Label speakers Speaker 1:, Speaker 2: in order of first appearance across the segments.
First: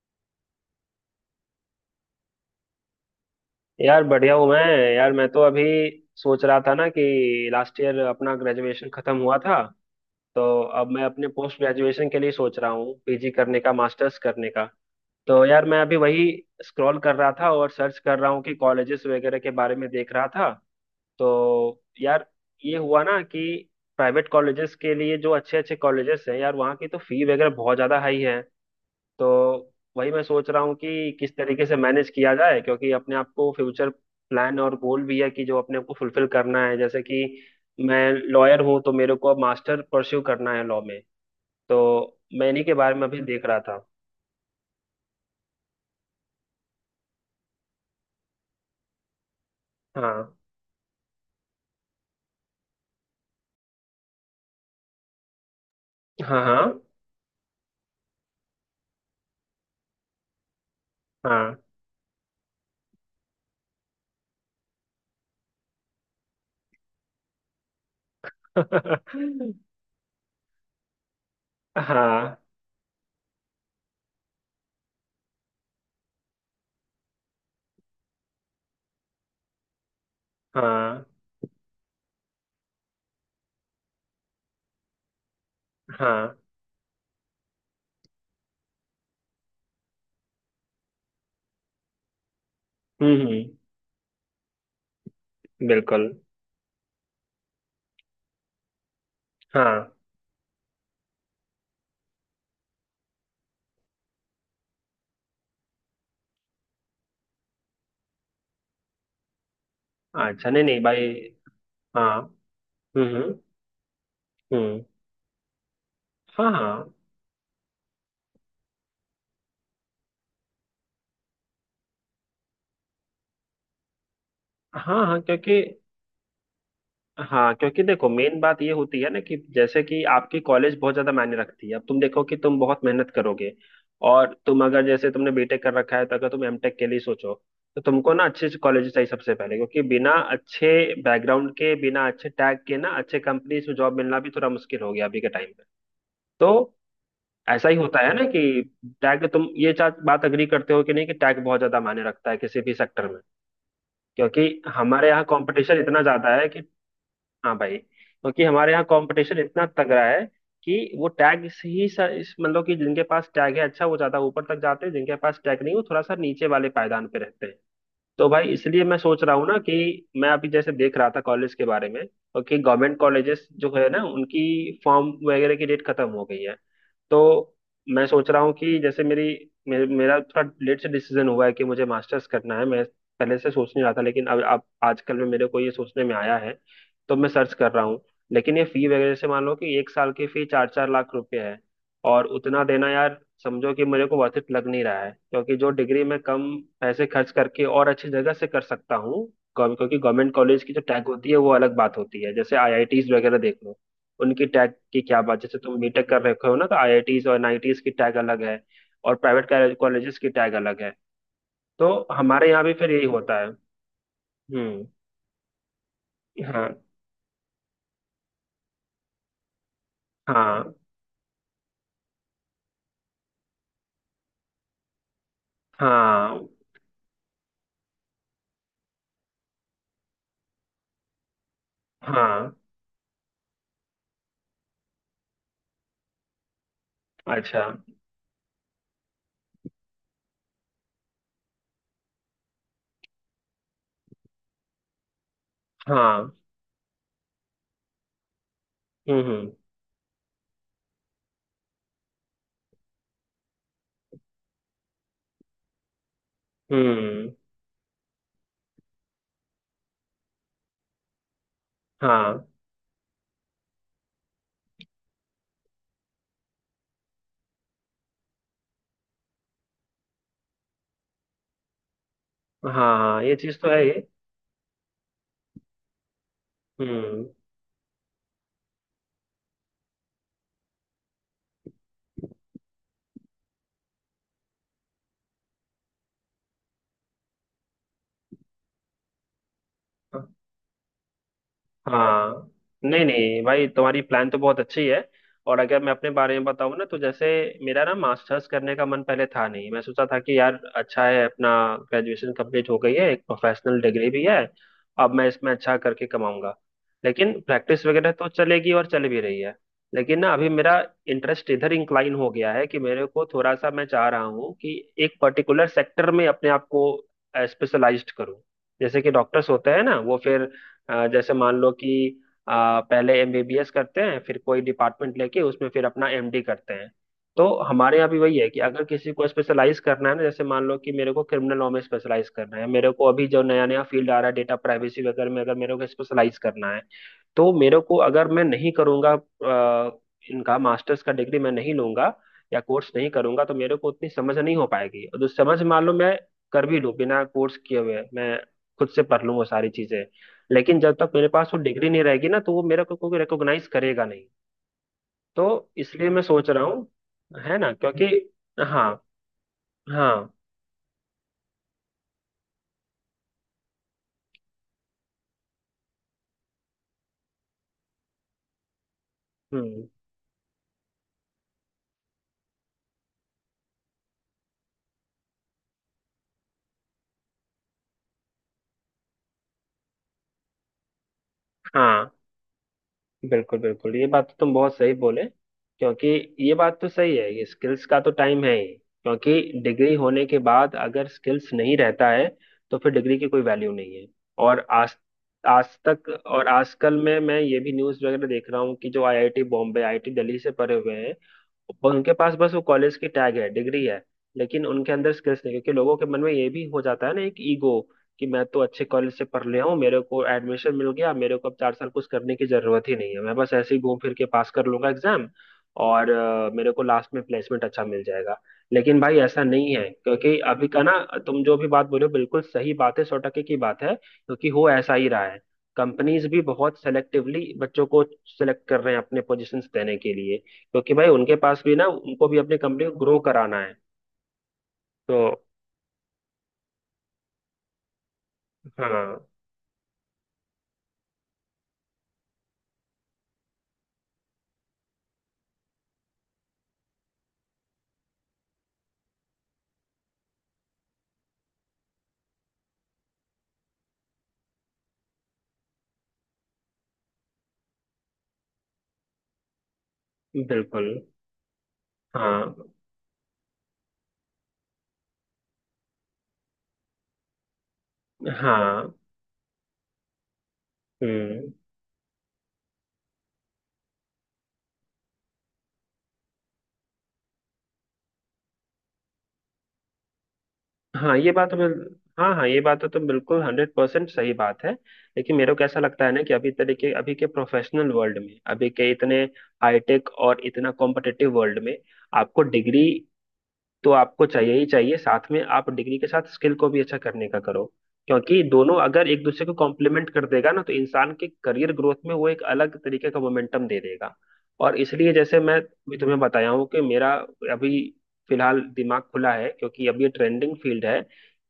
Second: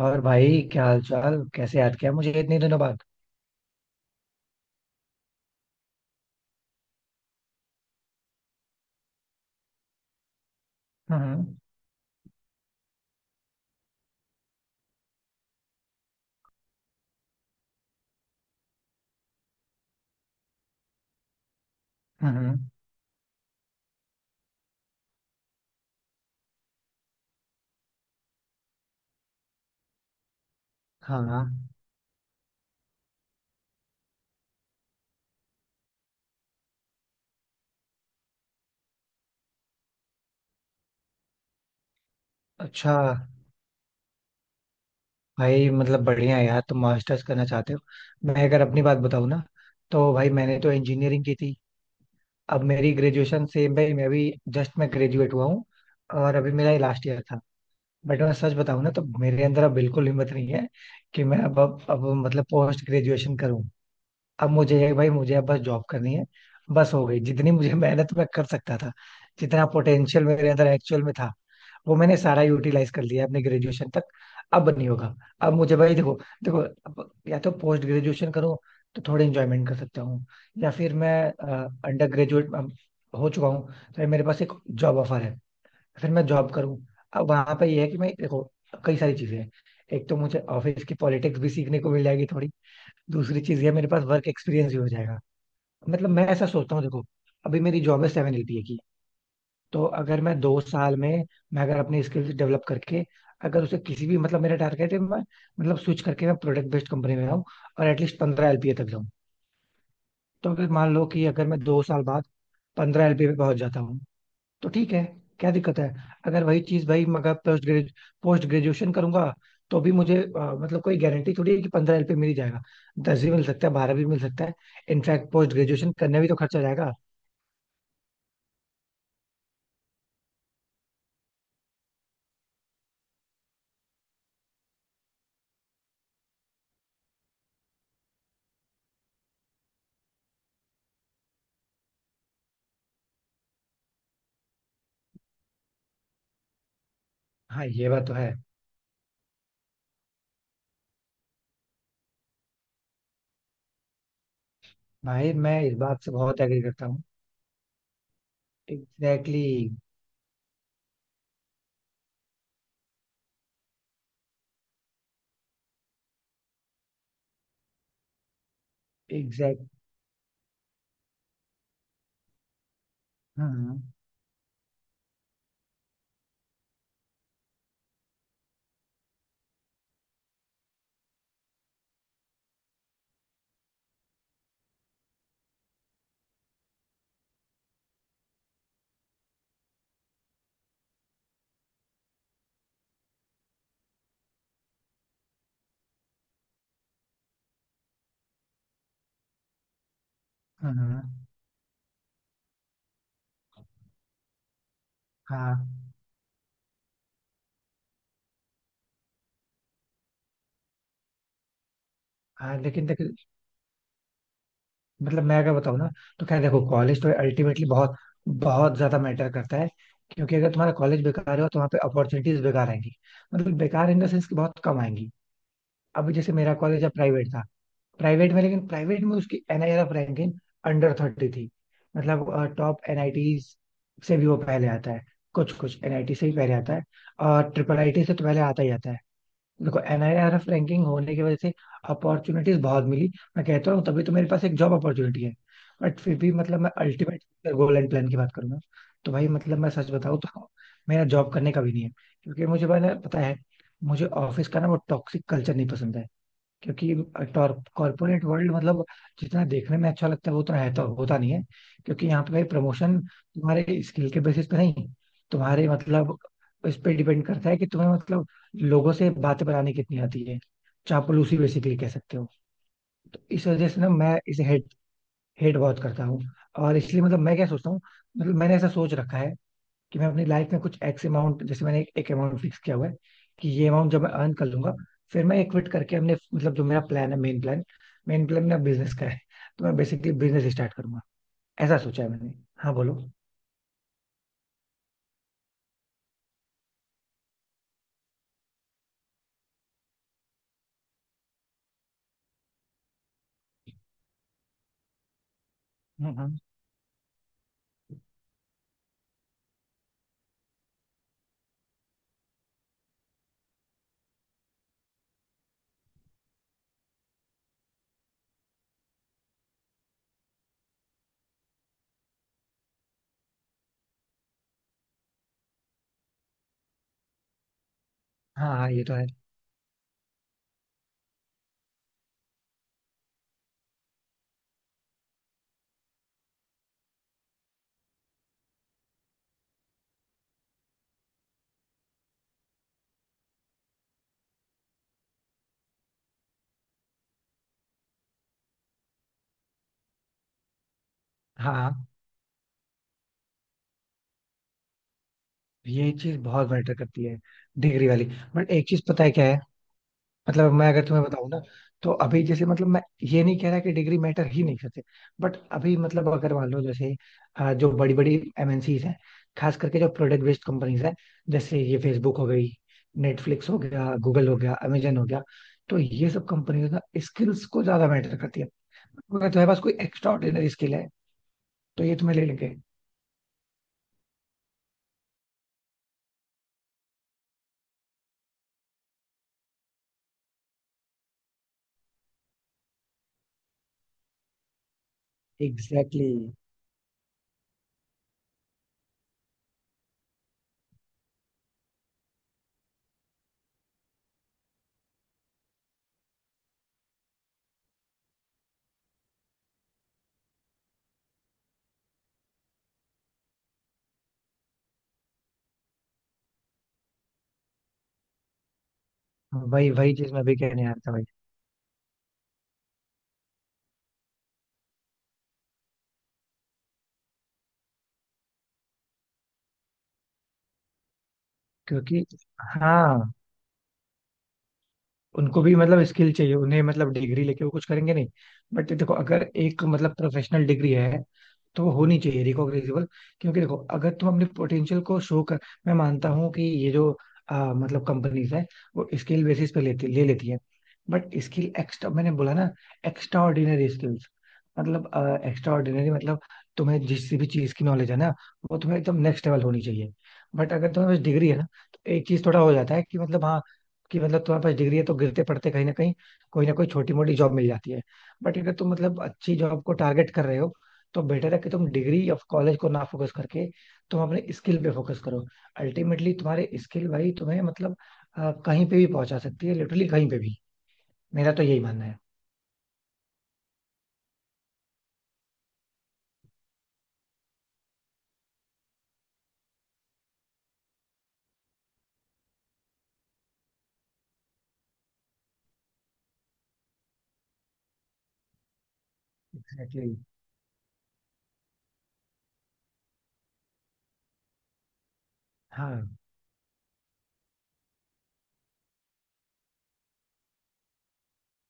Speaker 1: और भाई, क्या हाल चाल? कैसे याद किया मुझे इतने दिनों बाद?
Speaker 2: यार बढ़िया हूँ मैं। यार मैं तो अभी सोच रहा था ना कि लास्ट ईयर अपना ग्रेजुएशन खत्म हुआ था। तो अब मैं अपने
Speaker 1: हम्म।
Speaker 2: पोस्ट ग्रेजुएशन के लिए सोच रहा हूँ, पीजी करने का, मास्टर्स करने का। तो यार मैं अभी वही स्क्रॉल कर रहा था और सर्च कर रहा हूँ कि कॉलेजेस वगैरह के बारे में देख रहा था। तो यार,
Speaker 1: हम्म।
Speaker 2: ये हुआ ना कि प्राइवेट कॉलेजेस के लिए जो अच्छे अच्छे कॉलेजेस हैं यार, वहाँ की तो फी वगैरह बहुत ज़्यादा हाई है। तो वही मैं सोच रहा हूँ कि किस
Speaker 1: हाँ।
Speaker 2: तरीके से मैनेज किया जाए, क्योंकि अपने आप को फ्यूचर प्लान और गोल भी है कि जो अपने आप को फुलफिल करना है, जैसे कि मैं लॉयर हूँ तो मेरे को अब मास्टर परस्यू करना है लॉ में। तो मैं इन्हीं के बारे
Speaker 1: अच्छा।
Speaker 2: में अभी देख रहा था।
Speaker 1: भाई, मतलब बढ़िया है यार, तुम मास्टर्स करना चाहते हो। मैं अगर अपनी बात बताऊँ ना, तो भाई,
Speaker 2: हाँ।
Speaker 1: मैंने तो इंजीनियरिंग की थी। अब मेरी ग्रेजुएशन सेम, भाई मैं अभी जस्ट मैं ग्रेजुएट हुआ हूँ। और
Speaker 2: हाँ।
Speaker 1: अभी
Speaker 2: हाँ।
Speaker 1: मेरा ये लास्ट ईयर था। बट मैं सच बताऊँ ना, तो मेरे अंदर अब बिल्कुल हिम्मत नहीं है कि मैं
Speaker 2: हाँ।
Speaker 1: अब मतलब पोस्ट ग्रेजुएशन करूँ। अब मुझे है भाई, मुझे अब बस जॉब करनी है। बस हो गई, जितनी मुझे मेहनत मैं कर सकता था। जितना पोटेंशियल मेरे अंदर एक्चुअल में था, वो मैंने
Speaker 2: हाँ।
Speaker 1: सारा यूटिलाइज कर लिया अपने ग्रेजुएशन तक। अब नहीं होगा। अब मुझे भाई देखो, देखो, अब या तो पोस्ट ग्रेजुएशन करूँ, तो थोड़ी इंजॉयमेंट कर सकता हूँ। या फिर
Speaker 2: हाँ।
Speaker 1: मैं अंडर ग्रेजुएट हो चुका हूँ, तो भाई मेरे पास एक जॉब ऑफर है, फिर मैं
Speaker 2: हाँ।
Speaker 1: जॉब करूँ। अब वहां पे ये है कि मैं देखो, कई सारी चीजें हैं। एक तो मुझे ऑफिस की पॉलिटिक्स भी सीखने को मिल जाएगी थोड़ी।
Speaker 2: हम्म, हम्म।
Speaker 1: दूसरी चीज ये, मेरे पास वर्क एक्सपीरियंस भी हो जाएगा।
Speaker 2: बिल्कुल।
Speaker 1: मतलब मैं ऐसा सोचता हूँ, देखो अभी मेरी जॉब है 7 एलपीए की।
Speaker 2: हाँ।
Speaker 1: तो अगर मैं 2 साल में, मैं अगर अपनी स्किल्स डेवलप करके, अगर उसे किसी भी मतलब, मेरा टारगेट है, मैं मतलब स्विच करके मैं प्रोडक्ट बेस्ड कंपनी में आऊँ, और एटलीस्ट 15 एलपीए तक जाऊँ।
Speaker 2: अच्छा,
Speaker 1: तो
Speaker 2: नहीं
Speaker 1: अगर
Speaker 2: नहीं
Speaker 1: मान लो
Speaker 2: भाई।
Speaker 1: कि अगर मैं दो साल
Speaker 2: हाँ।
Speaker 1: बाद पंद्रह
Speaker 2: हम्म,
Speaker 1: एलपीए
Speaker 2: हम्म,
Speaker 1: पे पहुंच जाता हूँ, तो
Speaker 2: हम्म।
Speaker 1: ठीक है, क्या दिक्कत है? अगर
Speaker 2: हाँ।
Speaker 1: वही चीज
Speaker 2: हाँ।
Speaker 1: भाई, मगर पोस्ट ग्रेजुएशन करूंगा, तो भी मुझे मतलब कोई गारंटी थोड़ी है कि 15 एलपीए मिल ही जाएगा? 10 भी मिल सकता है, 12 भी मिल सकता है।
Speaker 2: हाँ। हाँ,
Speaker 1: इनफैक्ट पोस्ट
Speaker 2: क्योंकि।
Speaker 1: ग्रेजुएशन करने भी तो खर्चा जाएगा।
Speaker 2: हाँ, क्योंकि देखो मेन बात ये होती है ना कि जैसे कि आपकी कॉलेज बहुत ज्यादा मायने रखती है। अब तुम देखो कि तुम बहुत मेहनत करोगे, और तुम अगर जैसे तुमने बीटेक कर रखा है तो अगर तुम एमटेक के लिए सोचो, तो तुमको ना अच्छे से कॉलेज चाहिए सबसे पहले, क्योंकि बिना अच्छे बैकग्राउंड के, बिना अच्छे टैग के ना, अच्छे कंपनीज में जॉब मिलना भी थोड़ा मुश्किल हो गया अभी के टाइम पे। तो
Speaker 1: हाँ,
Speaker 2: ऐसा ही
Speaker 1: ये
Speaker 2: होता
Speaker 1: बात
Speaker 2: है
Speaker 1: तो
Speaker 2: ना
Speaker 1: है।
Speaker 2: कि टैग, तुम ये बात अग्री करते हो कि नहीं कि टैग बहुत ज्यादा मायने रखता है किसी भी सेक्टर में, क्योंकि हमारे यहाँ
Speaker 1: भाई, मैं इस
Speaker 2: कंपटीशन इतना
Speaker 1: बात से
Speaker 2: ज्यादा
Speaker 1: बहुत
Speaker 2: है कि।
Speaker 1: एग्री करता हूँ।
Speaker 2: हाँ भाई, क्योंकि हमारे यहाँ कंपटीशन
Speaker 1: एग्जैक्टली।
Speaker 2: इतना तगड़ा है कि वो टैग से ही इस मतलब कि जिनके पास टैग है अच्छा वो ज्यादा ऊपर तक जाते हैं, जिनके पास टैग नहीं वो थोड़ा सा नीचे वाले पायदान पे रहते हैं। तो भाई इसलिए मैं सोच रहा हूँ ना
Speaker 1: एग्जैक्ट।
Speaker 2: कि मैं अभी जैसे देख रहा था कॉलेज के बारे में, और कि गवर्नमेंट कॉलेजेस जो
Speaker 1: हाँ।
Speaker 2: है ना उनकी फॉर्म वगैरह की डेट खत्म हो गई है। तो मैं सोच रहा हूँ कि जैसे मेरी, मेरा थोड़ा लेट से डिसीजन हुआ है कि मुझे मास्टर्स करना है। मैं पहले से सोच नहीं रहा था, लेकिन अब आजकल में मेरे को ये सोचने में आया है। तो मैं सर्च कर रहा हूँ। लेकिन ये फी वगैरह से मान लो कि एक साल की फी चार चार लाख रुपए है, और उतना देना यार, समझो कि मेरे को वर्थ इट लग नहीं रहा है, क्योंकि जो डिग्री मैं कम पैसे खर्च करके और अच्छी जगह से कर सकता हूँ। क्योंकि गवर्नमेंट कॉलेज की जो टैग
Speaker 1: हाँ।
Speaker 2: होती है वो अलग बात होती है, जैसे आईआईटीज वगैरह देख लो। उनकी टैग की क्या बात,
Speaker 1: हाँ।
Speaker 2: जैसे तुम बीटेक कर रखे हो ना तो आईआईटीज और एनआईटीज की टैग अलग है, और प्राइवेट कॉलेजेस की टैग अलग है। तो हमारे
Speaker 1: हाँ,
Speaker 2: यहाँ भी
Speaker 1: लेकिन
Speaker 2: फिर यही
Speaker 1: देख,
Speaker 2: होता है। हम्म।
Speaker 1: मतलब मैं अगर बताऊँ ना, तो खैर देखो,
Speaker 2: हाँ।
Speaker 1: कॉलेज तो अल्टीमेटली बहुत बहुत ज्यादा मैटर करता है। क्योंकि अगर तुम्हारा
Speaker 2: हाँ।
Speaker 1: कॉलेज बेकार हो, तो वहाँ पे अपॉर्चुनिटीज बेकार आएंगी। मतलब बेकार इन द सेंस कि बहुत कम आएंगी। अभी जैसे
Speaker 2: हाँ।
Speaker 1: मेरा कॉलेज अब प्राइवेट था, प्राइवेट में, लेकिन प्राइवेट में उसकी एनआईआरएफ रैंकिंग अंडर 30 थी।
Speaker 2: हाँ।
Speaker 1: मतलब टॉप एनआईटीज से भी वो पहले आता है। कुछ कुछ एनआईटी से ही पहले आता है। और
Speaker 2: अच्छा।
Speaker 1: ट्रिपल आईटी से तो पहले आता ही आता है। देखो, एनआईआरएफ रैंकिंग होने की वजह से अपॉर्चुनिटीज बहुत मिली। मैं कहता हूँ तभी तो मेरे पास एक जॉब अपॉर्चुनिटी है। बट फिर
Speaker 2: हाँ।
Speaker 1: भी मतलब मैं अल्टीमेट गोल एंड प्लान की बात करूंगा, तो
Speaker 2: हम्म,
Speaker 1: भाई
Speaker 2: हम्म,
Speaker 1: मतलब मैं सच बताऊँ, तो मेरा जॉब करने का भी नहीं है। क्योंकि मुझे पता पता है, मुझे ऑफिस का ना वो टॉक्सिक कल्चर नहीं पसंद है। क्योंकि
Speaker 2: हम्म।
Speaker 1: कॉर्पोरेट वर्ल्ड मतलब जितना देखने में अच्छा लगता है, वो उतना है तो होता नहीं है। क्योंकि यहाँ पे
Speaker 2: हाँ।
Speaker 1: प्रमोशन तुम्हारे स्किल के बेसिस पे नहीं, तुम्हारे मतलब इस पे डिपेंड करता है कि तुम्हें मतलब लोगों से बातें बनाने कितनी आती है। चापलूसी बेसिकली कह सकते हो।
Speaker 2: हाँ,
Speaker 1: तो
Speaker 2: हाँ, ये
Speaker 1: इस
Speaker 2: चीज
Speaker 1: वजह
Speaker 2: तो
Speaker 1: से
Speaker 2: है
Speaker 1: ना
Speaker 2: ही।
Speaker 1: मैं इसे हेट हेट बहुत करता हूँ। और इसलिए मतलब
Speaker 2: हम्म।
Speaker 1: मैं क्या सोचता हूँ, मतलब मैंने ऐसा सोच रखा है कि मैं अपनी लाइफ में कुछ एक्स अमाउंट, जैसे मैंने एक अमाउंट फिक्स किया हुआ है, कि ये अमाउंट जब मैं अर्न कर लूंगा, फिर मैं एक क्विट करके अपने मतलब जो मेरा प्लान है, मेन प्लान। मेन प्लान मेरा बिजनेस का है। तो मैं बेसिकली बिजनेस स्टार्ट करूंगा। ऐसा सोचा है मैंने।
Speaker 2: हाँ,
Speaker 1: हाँ, बोलो।
Speaker 2: नहीं नहीं भाई, तुम्हारी प्लान तो बहुत अच्छी है। और अगर मैं अपने बारे में बताऊँ ना तो जैसे, मेरा ना मास्टर्स करने का मन पहले था नहीं, मैं सोचा था कि यार अच्छा है, अपना ग्रेजुएशन कंप्लीट हो गई है, एक प्रोफेशनल डिग्री भी है, अब मैं इसमें अच्छा करके
Speaker 1: हम्म। हम्म।
Speaker 2: कमाऊंगा। लेकिन प्रैक्टिस वगैरह तो चलेगी और चल भी रही है। लेकिन ना अभी मेरा इंटरेस्ट इधर इंक्लाइन हो गया है कि मेरे को थोड़ा सा, मैं चाह रहा हूँ कि एक पर्टिकुलर सेक्टर में अपने आप को स्पेशलाइज्ड करूँ। जैसे कि डॉक्टर्स होते हैं ना वो फिर जैसे मान लो कि अ, पहले एमबीबीएस करते हैं फिर कोई डिपार्टमेंट लेके उसमें फिर अपना एमडी करते हैं। तो हमारे यहाँ भी वही है
Speaker 1: हाँ।
Speaker 2: कि
Speaker 1: हाँ,
Speaker 2: अगर
Speaker 1: ये तो है।
Speaker 2: किसी को स्पेशलाइज करना है ना, जैसे मान लो कि मेरे को क्रिमिनल लॉ में स्पेशलाइज करना है, मेरे को अभी जो नया नया फील्ड आ रहा है डेटा प्राइवेसी वगैरह में, अगर मेरे को स्पेशलाइज करना है तो मेरे को, अगर मैं नहीं करूंगा इनका मास्टर्स का डिग्री मैं नहीं लूंगा या कोर्स नहीं करूंगा, तो मेरे को उतनी समझ नहीं हो पाएगी। और जो समझ, मान लो मैं कर भी लूं बिना कोर्स किए हुए, मैं खुद से पढ़ लूँ वो सारी चीजें, लेकिन जब तक मेरे पास वो
Speaker 1: हाँ,
Speaker 2: डिग्री नहीं रहेगी ना तो वो मेरा को रिकॉग्नाइज करेगा नहीं। तो
Speaker 1: ये
Speaker 2: इसलिए
Speaker 1: चीज
Speaker 2: मैं सोच
Speaker 1: बहुत
Speaker 2: रहा
Speaker 1: मैटर
Speaker 2: हूँ,
Speaker 1: करती है,
Speaker 2: है ना,
Speaker 1: डिग्री वाली।
Speaker 2: क्योंकि।
Speaker 1: बट एक चीज
Speaker 2: हाँ।
Speaker 1: पता है क्या है,
Speaker 2: हाँ।
Speaker 1: मतलब मैं अगर तुम्हें बताऊं ना, तो अभी जैसे मतलब, मैं ये नहीं कह रहा कि डिग्री मैटर ही नहीं करते। बट अभी मतलब अगर मान लो जैसे जो बड़ी बड़ी एमएनसीज हैं, खास करके
Speaker 2: हम्म।
Speaker 1: जो प्रोडक्ट बेस्ड कंपनीज हैं, जैसे ये फेसबुक हो गई, नेटफ्लिक्स हो गया, गूगल हो गया, अमेजन हो गया, तो ये सब कंपनीज ना स्किल्स को ज्यादा मैटर करती है। अगर तुम्हारे पास कोई एक्स्ट्रा ऑर्डिनरी स्किल है, तो ये
Speaker 2: हाँ।
Speaker 1: तुम्हें ले लेंगे।
Speaker 2: बिल्कुल बिल्कुल, ये बात तो तुम बहुत सही बोले, क्योंकि ये बात तो सही है, ये स्किल्स का तो टाइम है ही, क्योंकि डिग्री होने के बाद अगर स्किल्स नहीं रहता है तो फिर डिग्री की कोई वैल्यू नहीं है। और आज, आज
Speaker 1: एग्जैक्टली
Speaker 2: तक
Speaker 1: exactly।
Speaker 2: और आजकल में मैं ये भी न्यूज़ वगैरह देख रहा हूँ कि जो आईआईटी बॉम्बे, आईआईटी दिल्ली से पढ़े हुए हैं, उनके पास बस वो कॉलेज की टैग है, डिग्री है, लेकिन उनके अंदर स्किल्स नहीं, क्योंकि लोगों के मन में ये भी हो जाता है ना एक ईगो, कि मैं तो अच्छे कॉलेज से पढ़ लिया हूँ, मेरे को एडमिशन मिल गया, मेरे को अब 4 साल कुछ करने की जरूरत ही नहीं है, मैं बस ऐसे ही घूम फिर के पास कर लूंगा एग्जाम। और मेरे को लास्ट में प्लेसमेंट अच्छा मिल जाएगा। लेकिन भाई ऐसा
Speaker 1: वही
Speaker 2: नहीं है,
Speaker 1: वही चीज मैं भी
Speaker 2: क्योंकि
Speaker 1: कहने
Speaker 2: अभी
Speaker 1: आ रहा
Speaker 2: का
Speaker 1: था
Speaker 2: ना,
Speaker 1: भाई,
Speaker 2: तुम जो भी बात बोले हो, बिल्कुल सही बात है, सौ टके की बात है, क्योंकि हो ऐसा ही रहा है। कंपनीज भी बहुत सेलेक्टिवली बच्चों को सेलेक्ट कर रहे हैं अपने पोजीशंस देने के लिए, क्योंकि भाई उनके पास भी ना,
Speaker 1: क्योंकि
Speaker 2: उनको भी अपनी कंपनी को
Speaker 1: हाँ,
Speaker 2: ग्रो कराना है। तो।
Speaker 1: उनको भी मतलब स्किल चाहिए उन्हें, मतलब डिग्री लेके वो कुछ करेंगे नहीं। बट देखो, अगर
Speaker 2: हाँ।
Speaker 1: एक मतलब प्रोफेशनल डिग्री है, तो वो होनी चाहिए रिकॉग्नाइजेबल। क्योंकि देखो अगर तुम अपने पोटेंशियल को शो कर, मैं मानता हूँ कि ये जो मतलब कंपनीज है, वो स्किल बेसिस पे लेती ले लेती है। बट स्किल एक्स्ट्रा मैंने बोला ना, एक्स्ट्रा ऑर्डिनरी स्किल्स, मतलब एक्स्ट्रा ऑर्डिनरी, मतलब तुम्हें जिस भी चीज की नॉलेज है ना, वो तुम्हें एकदम नेक्स्ट लेवल होनी चाहिए। बट अगर
Speaker 2: बिल्कुल।
Speaker 1: तुम्हें बस डिग्री है ना, तो एक चीज थोड़ा हो
Speaker 2: हाँ।
Speaker 1: जाता है कि मतलब हाँ, कि मतलब तुम्हारे पास डिग्री है तो गिरते पड़ते कहीं ना कहीं, कोई ना कोई छोटी मोटी जॉब मिल जाती है। बट अगर तुम
Speaker 2: हाँ।
Speaker 1: मतलब अच्छी जॉब को टारगेट कर रहे हो, तो बेटर है कि
Speaker 2: हम्म।
Speaker 1: तुम डिग्री ऑफ कॉलेज को ना फोकस करके, तुम अपने स्किल पे फोकस करो। अल्टीमेटली तुम्हारे स्किल भाई तुम्हें मतलब कहीं पे भी पहुंचा सकती है, लिटरली कहीं पे भी।
Speaker 2: हाँ,
Speaker 1: मेरा
Speaker 2: ये
Speaker 1: तो
Speaker 2: बात
Speaker 1: यही
Speaker 2: हमें।
Speaker 1: मानना है।
Speaker 2: हाँ हाँ, ये बात तो तुम बिल्कुल 100% सही बात है। लेकिन मेरे को ऐसा लगता है ना कि अभी तरीके, अभी के प्रोफेशनल वर्ल्ड में, अभी के इतने हाईटेक और इतना कॉम्पिटिटिव वर्ल्ड में आपको डिग्री तो आपको चाहिए ही चाहिए, साथ में आप डिग्री के साथ स्किल को भी अच्छा करने का करो, क्योंकि दोनों अगर एक दूसरे को
Speaker 1: एग्जैक्टली।
Speaker 2: कॉम्प्लीमेंट कर देगा ना तो इंसान के करियर ग्रोथ में वो एक अलग तरीके का मोमेंटम दे देगा। और इसलिए जैसे मैं
Speaker 1: हाँ।
Speaker 2: भी तुम्हें बताया हूँ कि मेरा अभी फिलहाल दिमाग खुला है, क्योंकि अब ये ट्रेंडिंग फील्ड है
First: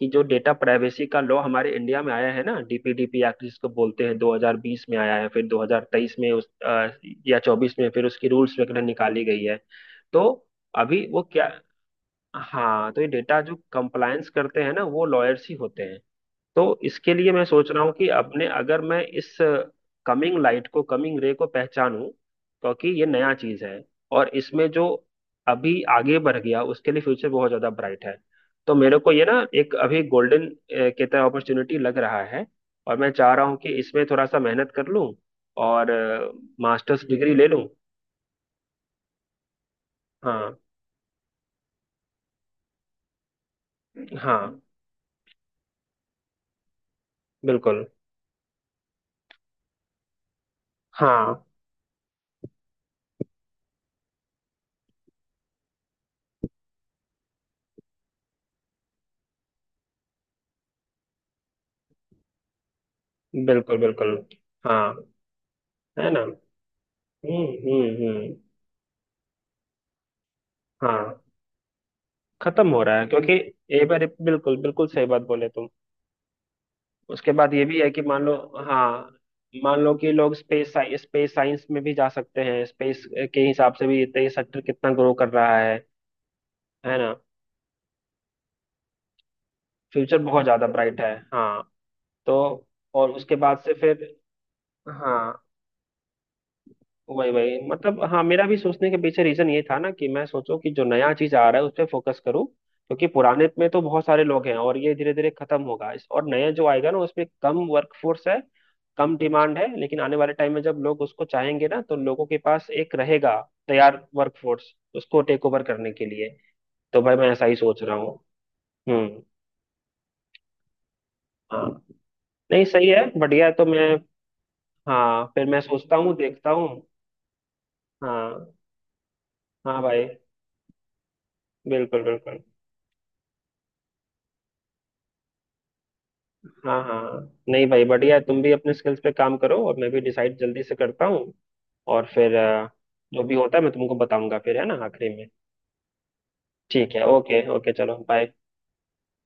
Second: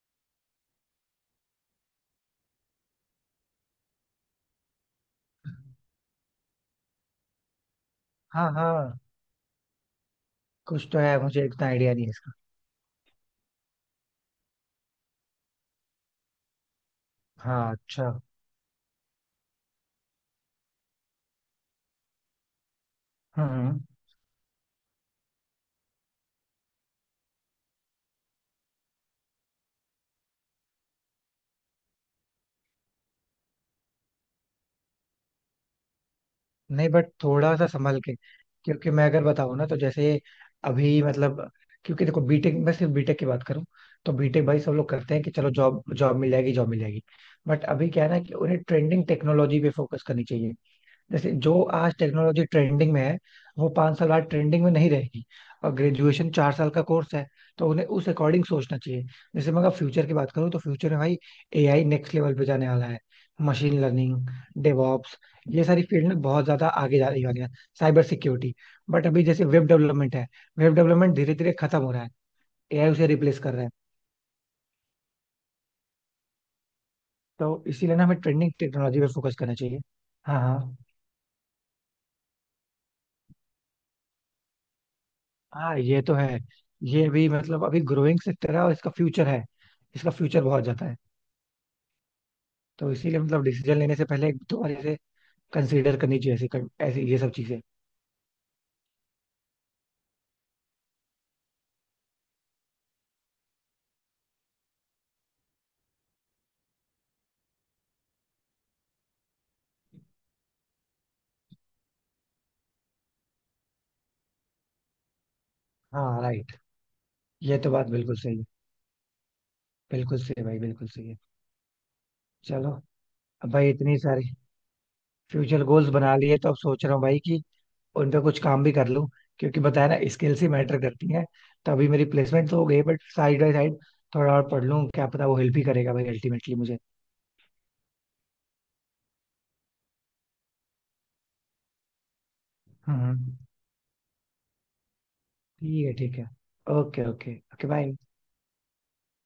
Speaker 2: कि जो डेटा प्राइवेसी का लॉ हमारे इंडिया में आया है ना, डीपीडीपी एक्ट जिसको बोलते हैं, 2020 में आया है, फिर 2023 में उस या 24 में फिर उसकी
Speaker 1: हाँ।
Speaker 2: रूल्स वगैरह
Speaker 1: हाँ।
Speaker 2: निकाली गई है। तो
Speaker 1: कुछ तो
Speaker 2: अभी
Speaker 1: है,
Speaker 2: वो क्या।
Speaker 1: मुझे इतना आइडिया नहीं है इसका।
Speaker 2: हाँ, तो ये डेटा जो कंप्लायंस करते हैं ना वो लॉयर्स ही होते हैं। तो इसके लिए मैं सोच
Speaker 1: हाँ,
Speaker 2: रहा हूँ कि
Speaker 1: अच्छा।
Speaker 2: अपने, अगर मैं इस कमिंग लाइट को, कमिंग रे को पहचानूं, क्योंकि ये नया चीज है,
Speaker 1: हम्म।
Speaker 2: और इसमें जो अभी आगे बढ़ गया उसके लिए फ्यूचर बहुत ज्यादा ब्राइट है। तो मेरे को ये ना एक अभी गोल्डन के तरह अपॉर्चुनिटी लग रहा है, और मैं चाह रहा हूँ कि इसमें थोड़ा सा मेहनत कर लूँ, और
Speaker 1: नहीं,
Speaker 2: मास्टर्स
Speaker 1: बट
Speaker 2: डिग्री ले
Speaker 1: थोड़ा सा
Speaker 2: लूँ।
Speaker 1: संभल के। क्योंकि मैं अगर बताऊं ना, तो जैसे
Speaker 2: हाँ।
Speaker 1: अभी मतलब, क्योंकि देखो बीटेक, मैं सिर्फ बीटेक की बात करूं, तो बीटेक
Speaker 2: हाँ।
Speaker 1: भाई सब लोग करते हैं कि चलो जॉब, जॉब मिल जाएगी, जॉब मिल जाएगी। बट
Speaker 2: बिल्कुल।
Speaker 1: अभी क्या है ना, कि उन्हें ट्रेंडिंग टेक्नोलॉजी पे फोकस करनी चाहिए। जैसे
Speaker 2: हाँ।
Speaker 1: जो आज टेक्नोलॉजी ट्रेंडिंग में है, वो 5 साल बाद ट्रेंडिंग में नहीं रहेगी। और ग्रेजुएशन 4 साल का कोर्स है, तो उन्हें उस अकॉर्डिंग सोचना चाहिए। जैसे मैं अगर फ्यूचर की बात करूँ, तो फ्यूचर में भाई एआई नेक्स्ट लेवल पे जाने वाला है।
Speaker 2: बिल्कुल
Speaker 1: मशीन
Speaker 2: बिल्कुल।
Speaker 1: लर्निंग,
Speaker 2: हाँ।
Speaker 1: डेवॉप्स, ये सारी फील्ड
Speaker 2: है
Speaker 1: में
Speaker 2: ना।
Speaker 1: बहुत ज्यादा आगे जा रही वाली
Speaker 2: हम्म,
Speaker 1: है।
Speaker 2: हम्म,
Speaker 1: साइबर
Speaker 2: हम्म।
Speaker 1: सिक्योरिटी। बट अभी जैसे वेब डेवलपमेंट है, वेब डेवलपमेंट
Speaker 2: हाँ,
Speaker 1: धीरे धीरे खत्म हो रहा है।
Speaker 2: खत्म हो
Speaker 1: एआई
Speaker 2: रहा है
Speaker 1: उसे
Speaker 2: क्योंकि।
Speaker 1: रिप्लेस कर रहा है।
Speaker 2: एक बार, बिल्कुल बिल्कुल सही बात बोले तुम। उसके बाद ये
Speaker 1: तो
Speaker 2: भी है
Speaker 1: इसीलिए
Speaker 2: कि
Speaker 1: ना हमें
Speaker 2: मान लो।
Speaker 1: ट्रेंडिंग टेक्नोलॉजी पे
Speaker 2: हाँ,
Speaker 1: फोकस करना चाहिए।
Speaker 2: मान लो कि लोग
Speaker 1: हाँ।
Speaker 2: स्पेस,
Speaker 1: हाँ।
Speaker 2: स्पेस साइंस में भी जा सकते हैं। स्पेस के हिसाब से भी ये सेक्टर कितना ग्रो कर रहा है
Speaker 1: हाँ, ये तो है।
Speaker 2: है
Speaker 1: ये
Speaker 2: ना।
Speaker 1: भी मतलब अभी ग्रोइंग सेक्टर है, और इसका फ्यूचर है। इसका
Speaker 2: फ्यूचर
Speaker 1: फ्यूचर
Speaker 2: बहुत
Speaker 1: बहुत
Speaker 2: ज्यादा
Speaker 1: ज्यादा है।
Speaker 2: ब्राइट है, हाँ। तो,
Speaker 1: तो
Speaker 2: और
Speaker 1: इसीलिए
Speaker 2: उसके
Speaker 1: मतलब
Speaker 2: बाद से
Speaker 1: डिसीजन लेने से
Speaker 2: फिर।
Speaker 1: पहले एक दो बार इसे
Speaker 2: हाँ,
Speaker 1: कंसीडर करनी चाहिए, ऐसी ये
Speaker 2: वही
Speaker 1: सब
Speaker 2: वही
Speaker 1: चीजें।
Speaker 2: मतलब, हाँ, मेरा भी सोचने के पीछे रीजन ये था ना कि मैं सोचो कि जो नया चीज आ रहा है उस पर फोकस करूँ, क्योंकि पुराने में तो बहुत सारे लोग हैं और ये धीरे धीरे खत्म होगा, इस और नया जो आएगा ना उसमें कम वर्कफोर्स है, कम डिमांड है, लेकिन आने वाले टाइम में जब लोग उसको चाहेंगे ना तो लोगों के पास एक रहेगा तैयार वर्कफोर्स उसको टेक ओवर करने के
Speaker 1: हाँ,
Speaker 2: लिए।
Speaker 1: राइट।
Speaker 2: तो भाई मैं ऐसा ही
Speaker 1: ये तो
Speaker 2: सोच
Speaker 1: बात
Speaker 2: रहा हूँ।
Speaker 1: बिल्कुल सही है।
Speaker 2: हम्म।
Speaker 1: बिल्कुल सही है भाई, बिल्कुल सही है।
Speaker 2: हाँ। नहीं
Speaker 1: चलो।
Speaker 2: सही है, बढ़िया
Speaker 1: अब
Speaker 2: है, तो
Speaker 1: भाई
Speaker 2: मैं।
Speaker 1: इतनी सारी
Speaker 2: हाँ, फिर मैं
Speaker 1: फ्यूचर गोल्स
Speaker 2: सोचता हूँ,
Speaker 1: बना लिए, तो
Speaker 2: देखता
Speaker 1: अब
Speaker 2: हूँ।
Speaker 1: सोच रहा हूँ भाई कि उन पे कुछ
Speaker 2: हाँ।
Speaker 1: काम भी कर लूँ। क्योंकि
Speaker 2: हाँ
Speaker 1: बताया ना,
Speaker 2: भाई।
Speaker 1: स्किल्स ही मैटर करती हैं। तो अभी
Speaker 2: बिल्कुल
Speaker 1: मेरी
Speaker 2: बिल्कुल।
Speaker 1: प्लेसमेंट तो हो गई, बट साइड बाई साइड थोड़ा और पढ़ लूँ, क्या पता वो हेल्प ही करेगा भाई अल्टीमेटली मुझे।
Speaker 2: हाँ। हाँ, नहीं भाई बढ़िया है, तुम भी अपने स्किल्स पे काम करो और मैं भी डिसाइड जल्दी से करता हूँ। और फिर
Speaker 1: हम्म।
Speaker 2: जो भी होता है मैं तुमको बताऊंगा फिर, है ना, आखिरी में।
Speaker 1: ठीक है। ठीक है।
Speaker 2: ठीक है।
Speaker 1: Okay okay
Speaker 2: okay
Speaker 1: okay
Speaker 2: okay
Speaker 1: bye.
Speaker 2: चलो बाय।